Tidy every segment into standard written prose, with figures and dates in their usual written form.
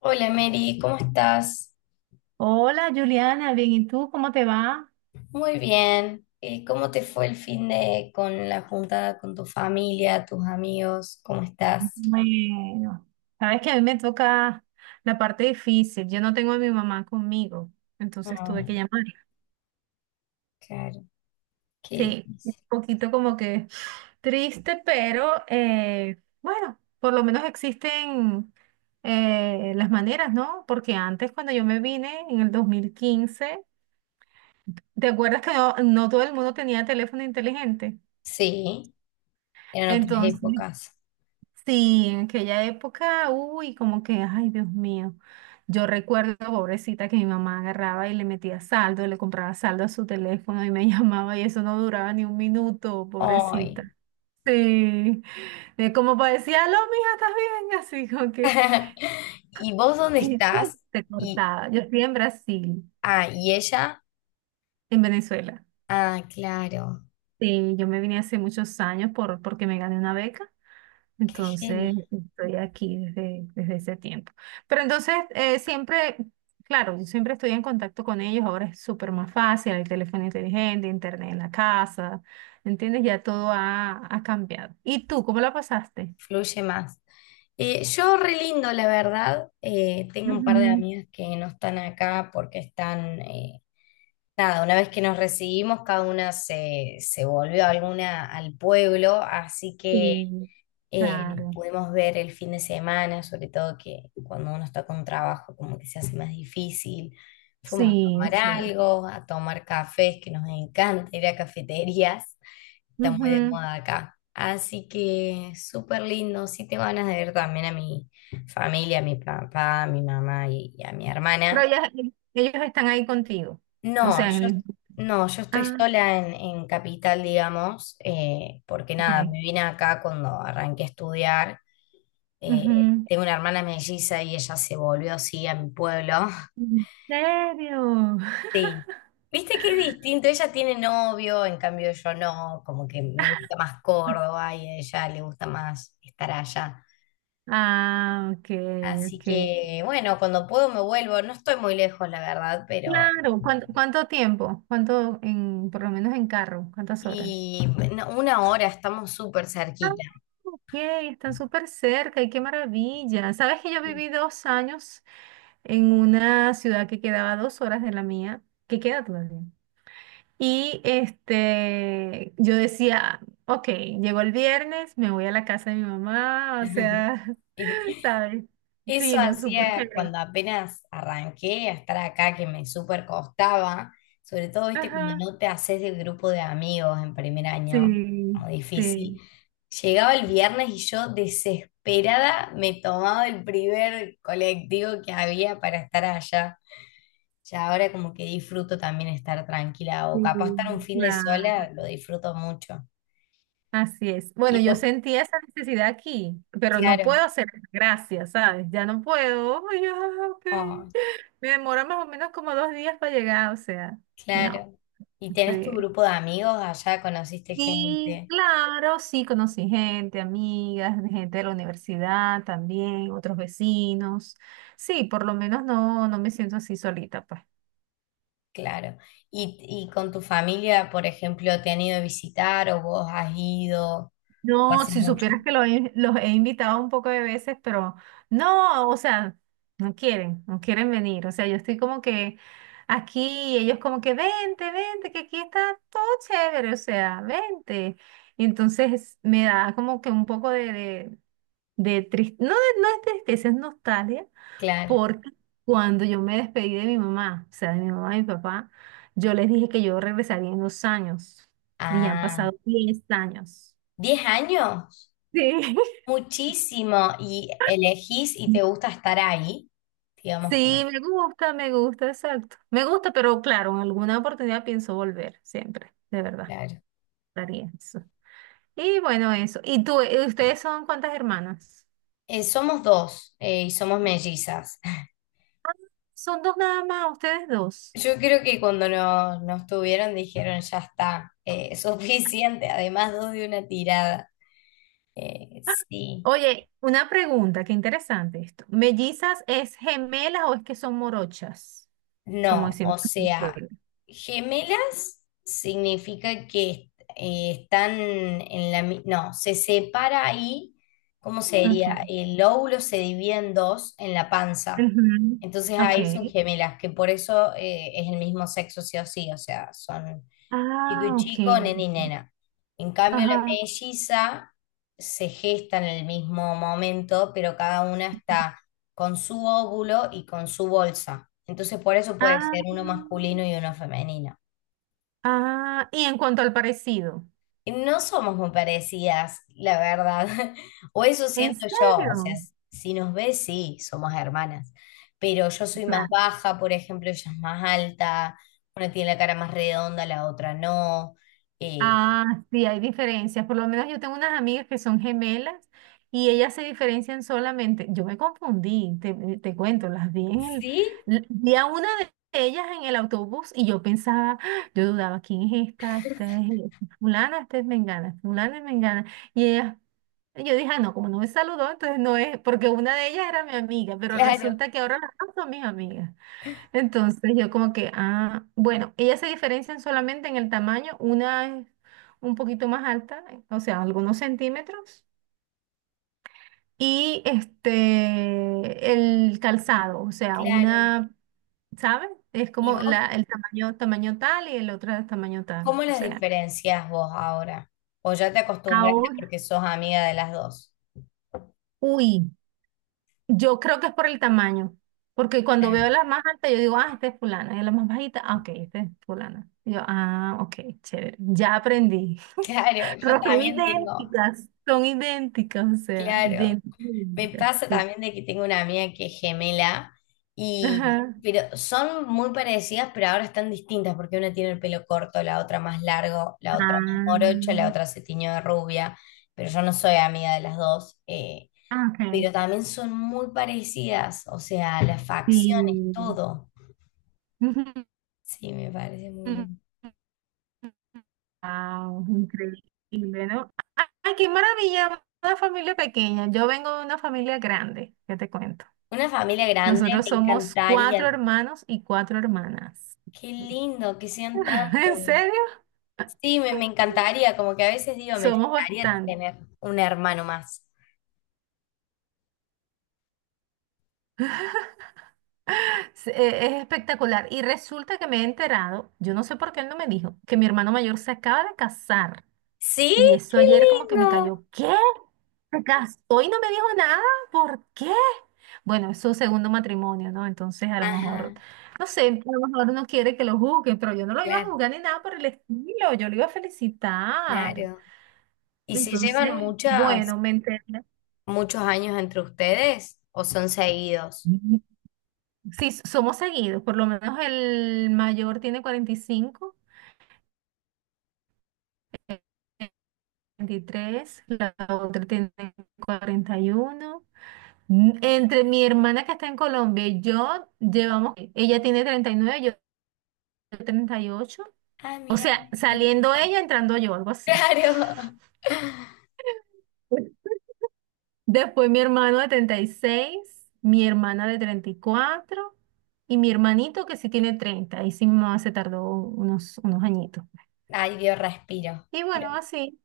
Hola Mary, ¿cómo estás? Hola Juliana, bien, ¿y tú cómo te va? Muy bien. ¿Cómo te fue el fin de con la juntada con tu familia, tus amigos? ¿Cómo estás? Bueno, sabes que a mí me toca la parte difícil. Yo no tengo a mi mamá conmigo, entonces tuve Ay, que llamar. claro, qué Sí, un difícil. poquito como que triste, pero bueno, por lo menos existen las maneras, ¿no? Porque antes cuando yo me vine en el 2015, ¿te acuerdas que no, no todo el mundo tenía teléfono inteligente? Sí, eran otras Entonces, épocas. sí, en aquella época, uy, como que, ay, Dios mío. Yo recuerdo, pobrecita, que mi mamá agarraba y le metía saldo, le compraba saldo a su teléfono y me llamaba y eso no duraba ni un minuto, Ay. pobrecita. Sí, de como parecía, aló, mija, ¿estás bien? Así como que, ¿Y vos dónde y ¡pum! estás? Se Y, cortaba. Yo estoy en Brasil, ah, ¿y ella? en Venezuela. Ah, claro, Sí, yo me vine hace muchos años porque me gané una beca. qué genio. Entonces, estoy aquí desde ese tiempo. Pero entonces, siempre, claro, yo siempre estoy en contacto con ellos, ahora es súper más fácil, hay teléfono inteligente, internet en la casa, ¿entiendes? Ya todo ha cambiado. ¿Y tú, cómo la pasaste? Fluye más. Yo re lindo, la verdad. Tengo un par de Ujú. amigas que no están acá porque están nada, una vez que nos recibimos, cada una se volvió alguna al pueblo, así que Sí, claro, pudimos ver el fin de semana, sobre todo que cuando uno está con trabajo como que se hace más difícil. Fuimos a sí, tomar es cierto. algo, a tomar cafés, que nos encanta ir a cafeterías, está muy de Ujú. moda acá. Así que súper lindo, sí tengo ganas de ver también a mi familia, a mi papá, a mi mamá y a mi Pero hermana. Ellos están ahí contigo, o No, sea, en yo, el... no, yo estoy Ah, sola en Capital, digamos, porque nada, ok. me vine acá cuando arranqué a estudiar. eh, Ujú. tengo una hermana melliza y ella se volvió así a mi pueblo. ¿En serio? Sí. Viste que es distinto, ella tiene novio, en cambio yo no, como que me gusta más Córdoba y a ella le gusta más estar allá. Ah, ok, Así ok. que bueno, cuando puedo me vuelvo, no estoy muy lejos, la verdad, pero... Claro, ¿cuánto, cuánto tiempo? ¿Cuánto en, por lo menos en carro? ¿Cuántas horas? Y no, una hora estamos súper Ah, cerquita. ok, están Sí. súper cerca y qué maravilla. Sabes que yo viví 2 años en una ciudad que quedaba a 2 horas de la mía, que queda todavía. Y este, yo decía, ok, llegó el viernes, me voy a la casa de mi mamá, o sea, ¿sabes? Eso Fino, súper hacía chévere. cuando apenas arranqué a estar acá, que me súper costaba, sobre todo, viste, cuando Ajá, no te haces del grupo de amigos en primer año, sí, como difícil. sí. Llegaba el viernes y yo desesperada me tomaba el primer colectivo que había para estar allá. Ya ahora como que disfruto también estar tranquila o Sí, capaz estar un fin de claro, sola, lo disfruto mucho. así es. Y Bueno, yo vos, sentía esa necesidad aquí, pero no claro, puedo hacer gracias, ¿sabes? Ya no puedo. Ay, ya, ok. oh, Me demora más o menos como 2 días para llegar, o sea, no. claro. Y tenés tu Sí. grupo de amigos allá, conociste Y gente, claro, sí conocí gente, amigas, gente de la universidad también, otros vecinos. Sí, por lo menos no, no me siento así solita, pues. claro. Y, y con tu familia, por ejemplo, te han ido a visitar o vos has ido, o No, hace si mucho, supieras que los he invitado un poco de veces, pero no, o sea, no quieren, no quieren venir. O sea, yo estoy como que aquí, y ellos como que vente, vente, que aquí está todo chévere, o sea, vente. Y entonces me da como que un poco de no, no es tristeza, es nostalgia, claro. porque cuando yo me despedí de mi mamá, o sea, de mi mamá y mi papá, yo les dije que yo regresaría en 2 años, y ya han Ah, pasado 10 años. 10 años, Sí. muchísimo. Y elegís y te gusta estar ahí, digamos, Sí, pa- me gusta, exacto. Me gusta, pero claro, en alguna oportunidad pienso volver, siempre, de verdad, claro. daría eso. Y bueno, eso. ¿Y tú, ustedes son cuántas hermanas? Somos dos y somos mellizas. Son dos nada más, ustedes dos. Yo creo que cuando nos tuvieron dijeron, ya está, suficiente, además dos de una tirada. Sí, Oye, una pregunta, qué interesante esto. ¿Mellizas es gemelas o es que son morochas? Como no, decimos o en sea, Venezuela. gemelas significa que están en la... mi- No, se separa ahí, ¿cómo Okay. sería? El óvulo se divide en dos en la panza. Ujú. Entonces ahí son Okay. gemelas, que por eso es el mismo sexo sí o sí, o sea, son chico Ah, y okay. chico, nena y nena. En cambio, la Ajá. melliza se gesta en el mismo momento, pero cada una está con su óvulo y con su bolsa. Entonces, por eso puede Ah, ser uno masculino y uno femenino. ah, y en cuanto al parecido. Y no somos muy parecidas, la verdad. O eso ¿En siento yo. O sea, serio? si nos ves, sí, somos hermanas. Pero yo soy más Claro. baja, por ejemplo, ella es más alta. Una tiene la cara más redonda, la otra no. Eh, Ah, sí, hay diferencias. Por lo menos yo tengo unas amigas que son gemelas y ellas se diferencian solamente. Yo me confundí, te cuento, las vi en el... sí, Vi a una de ellas en el autobús y yo pensaba, ¡ah! Yo dudaba, ¿quién es esta? Esta es fulana, esta es mengana, fulana es mengana. Y ellas, yo dije, "Ah, no, como no me saludó, entonces no es, porque una de ellas era mi amiga, pero claro, resulta que ahora las dos son mis amigas. Entonces yo como que, ah, bueno, ellas se diferencian solamente en el tamaño, una es un poquito más alta, o sea, algunos centímetros, y este, el calzado, o sea, claro. una, ¿sabes? Es ¿Y como vos la, el tamaño, tamaño tal y el otro es tamaño tal, cómo o las sea, diferencias vos ahora? ¿O ya te acostumbraste ahora, porque sos amiga de las dos? uy, yo creo que es por el tamaño, porque cuando Claro. veo las más altas yo digo, ah, esta es fulana, y la más bajita, ah, ok, esta es fulana. Y yo, ah, ok, chévere, ya aprendí. Claro, yo Pero son también tengo, idénticas. Son idénticas, o sea, claro, idénticas. me Idénticas, pasa sí. también de que tengo una amiga que es gemela y, Ajá. pero son muy parecidas, pero ahora están distintas porque una tiene el pelo corto, la otra más largo, la otra más Ah, morocha, la otra se tiñó de rubia, pero yo no soy amiga de las dos, ok. pero también son muy parecidas, o sea, las facciones, Sí. todo. Sí, me parece muy lindo. Wow, increíble, ¿no? Ah, ¡ay, qué maravilla! Una familia pequeña. Yo vengo de una familia grande, ya te cuento. Una familia grande, Nosotros me somos cuatro encantaría. hermanos y cuatro hermanas. Qué lindo que sean ¿En tantos. serio? Sí, me encantaría, como que a veces digo, me Somos encantaría bastantes. tener un hermano más. Es espectacular. Y resulta que me he enterado, yo no sé por qué él no me dijo, que mi hermano mayor se acaba de casar. Sí, Y eso qué ayer como que me lindo. cayó, ¿qué? ¿Se casó y no me dijo nada? ¿Por qué? Bueno, es su segundo matrimonio, ¿no? Entonces a lo mejor, Ajá, no sé, a lo mejor no quiere que lo juzguen, pero yo no lo iba a claro, juzgar ni nada por el estilo, yo lo iba a felicitar. claro. ¿Y se Entonces, llevan muchas, bueno, me enteré. muchos años entre ustedes o son seguidos? Sí, somos seguidos, por lo menos el mayor tiene 45 23, la otra tiene 41. Entre mi hermana que está en Colombia y yo llevamos, ella tiene 39, yo 38. Ah, O mira, sea, me seguí. saliendo ella, entrando yo, algo así. Claro. Después mi hermano de 36, mi hermana de 34 y mi hermanito que sí tiene 30. Y sí, mi mamá se tardó unos añitos. Ay, Dios, respiro. Y Pero bueno, así.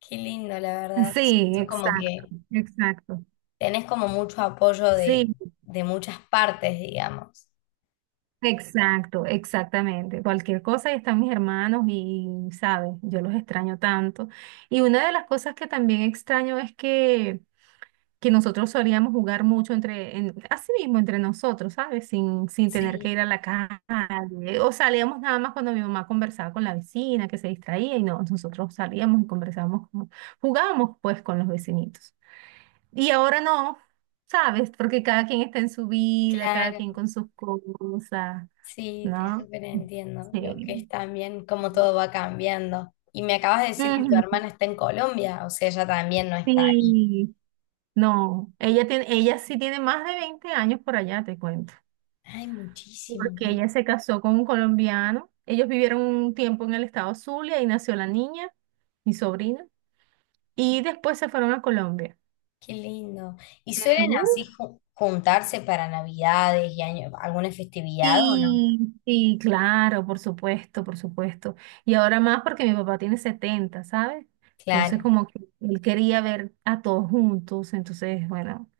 qué lindo, la verdad. Sí, Siento como exacto, que exacto. tenés como mucho apoyo Sí, de muchas partes, digamos. exacto, exactamente. Cualquier cosa, y están mis hermanos y, ¿sabes? Yo los extraño tanto. Y una de las cosas que también extraño es que nosotros solíamos jugar mucho entre así mismo entre nosotros, ¿sabes? Sin tener que Sí, ir a la calle. O salíamos nada más cuando mi mamá conversaba con la vecina, que se distraía, y no, nosotros salíamos y conversábamos, jugábamos pues con los vecinitos. Y ahora no, ¿sabes? Porque cada quien está en su vida, cada quien claro. con sus cosas. Sí, te ¿No? súper entiendo. Lo Sí. que es también cómo Ujú, todo va cambiando. Y me acabas de decir que tu hermana está en Colombia, o sea, ella también no está ahí. sí. No, ella tiene, ella sí tiene más de 20 años por allá, te cuento. Ay, muchísimo, Porque man. ella se casó con un colombiano. Ellos vivieron un tiempo en el estado Zulia y nació la niña, mi sobrina. Y después se fueron a Colombia. Qué lindo. ¿Y Tiene suelen un- así ju- juntarse para Navidades y año, alguna festividad o no? Sí, sí, claro, por supuesto, por supuesto. Y ahora más porque mi papá tiene 70, ¿sabes? Entonces Claro, como que él quería ver a todos juntos, entonces, bueno,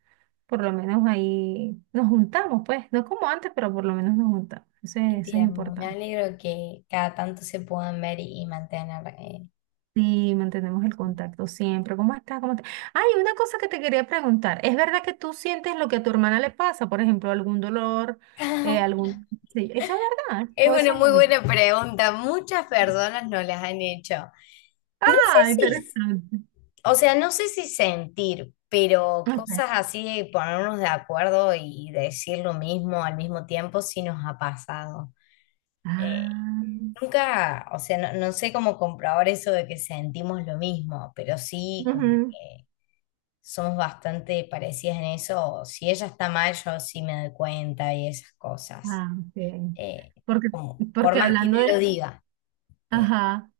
por lo menos ahí nos juntamos, pues, no como antes, pero por lo menos nos juntamos. Qué Eso es tierno. Me importante. alegro que cada tanto se puedan ver y mantener. Eh. Sí, mantenemos el contacto siempre. ¿Cómo estás? ¿Cómo estás? Ay, una cosa que te quería preguntar. ¿Es verdad que tú sientes lo que a tu hermana le pasa? Por ejemplo, algún dolor, algún... Sí, ¿eso es verdad? Es ¿O eso una es muy un mito? buena pregunta. Muchas personas no las han hecho. No sé Ah, si interesante. o sea, no sé si sentir, pero Ok. cosas así de ponernos de acuerdo y decir lo mismo al mismo tiempo sí nos ha pasado. Eh, Ah, nunca, o sea, no, no sé cómo comprobar eso de que sentimos lo mismo, pero sí como ujú. que somos bastante parecidas en eso. Si ella está mal, yo sí me doy cuenta y esas cosas. Ah, ok. Eh, Porque, como, por porque más que hablando de no lo eso... diga, eh, Ajá.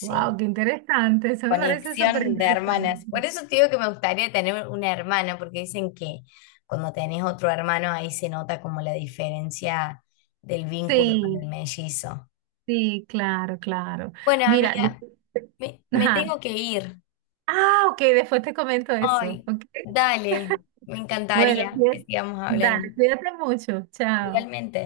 Wow, qué interesante. Eso me parece súper Conexión de interesante. hermanas. Por eso te digo que me gustaría tener una hermana, porque dicen que cuando tenés otro hermano ahí se nota como la diferencia del vínculo con Sí, el mellizo. sí, claro, claro. Bueno, Mira, yo... amiga, me Ajá. tengo que ir. Ah, ok, después te comento eso. Ay, Ok. dale, me Bueno, encantaría que bien. sigamos hablando. Dale, cuídate mucho. Chao. Igualmente.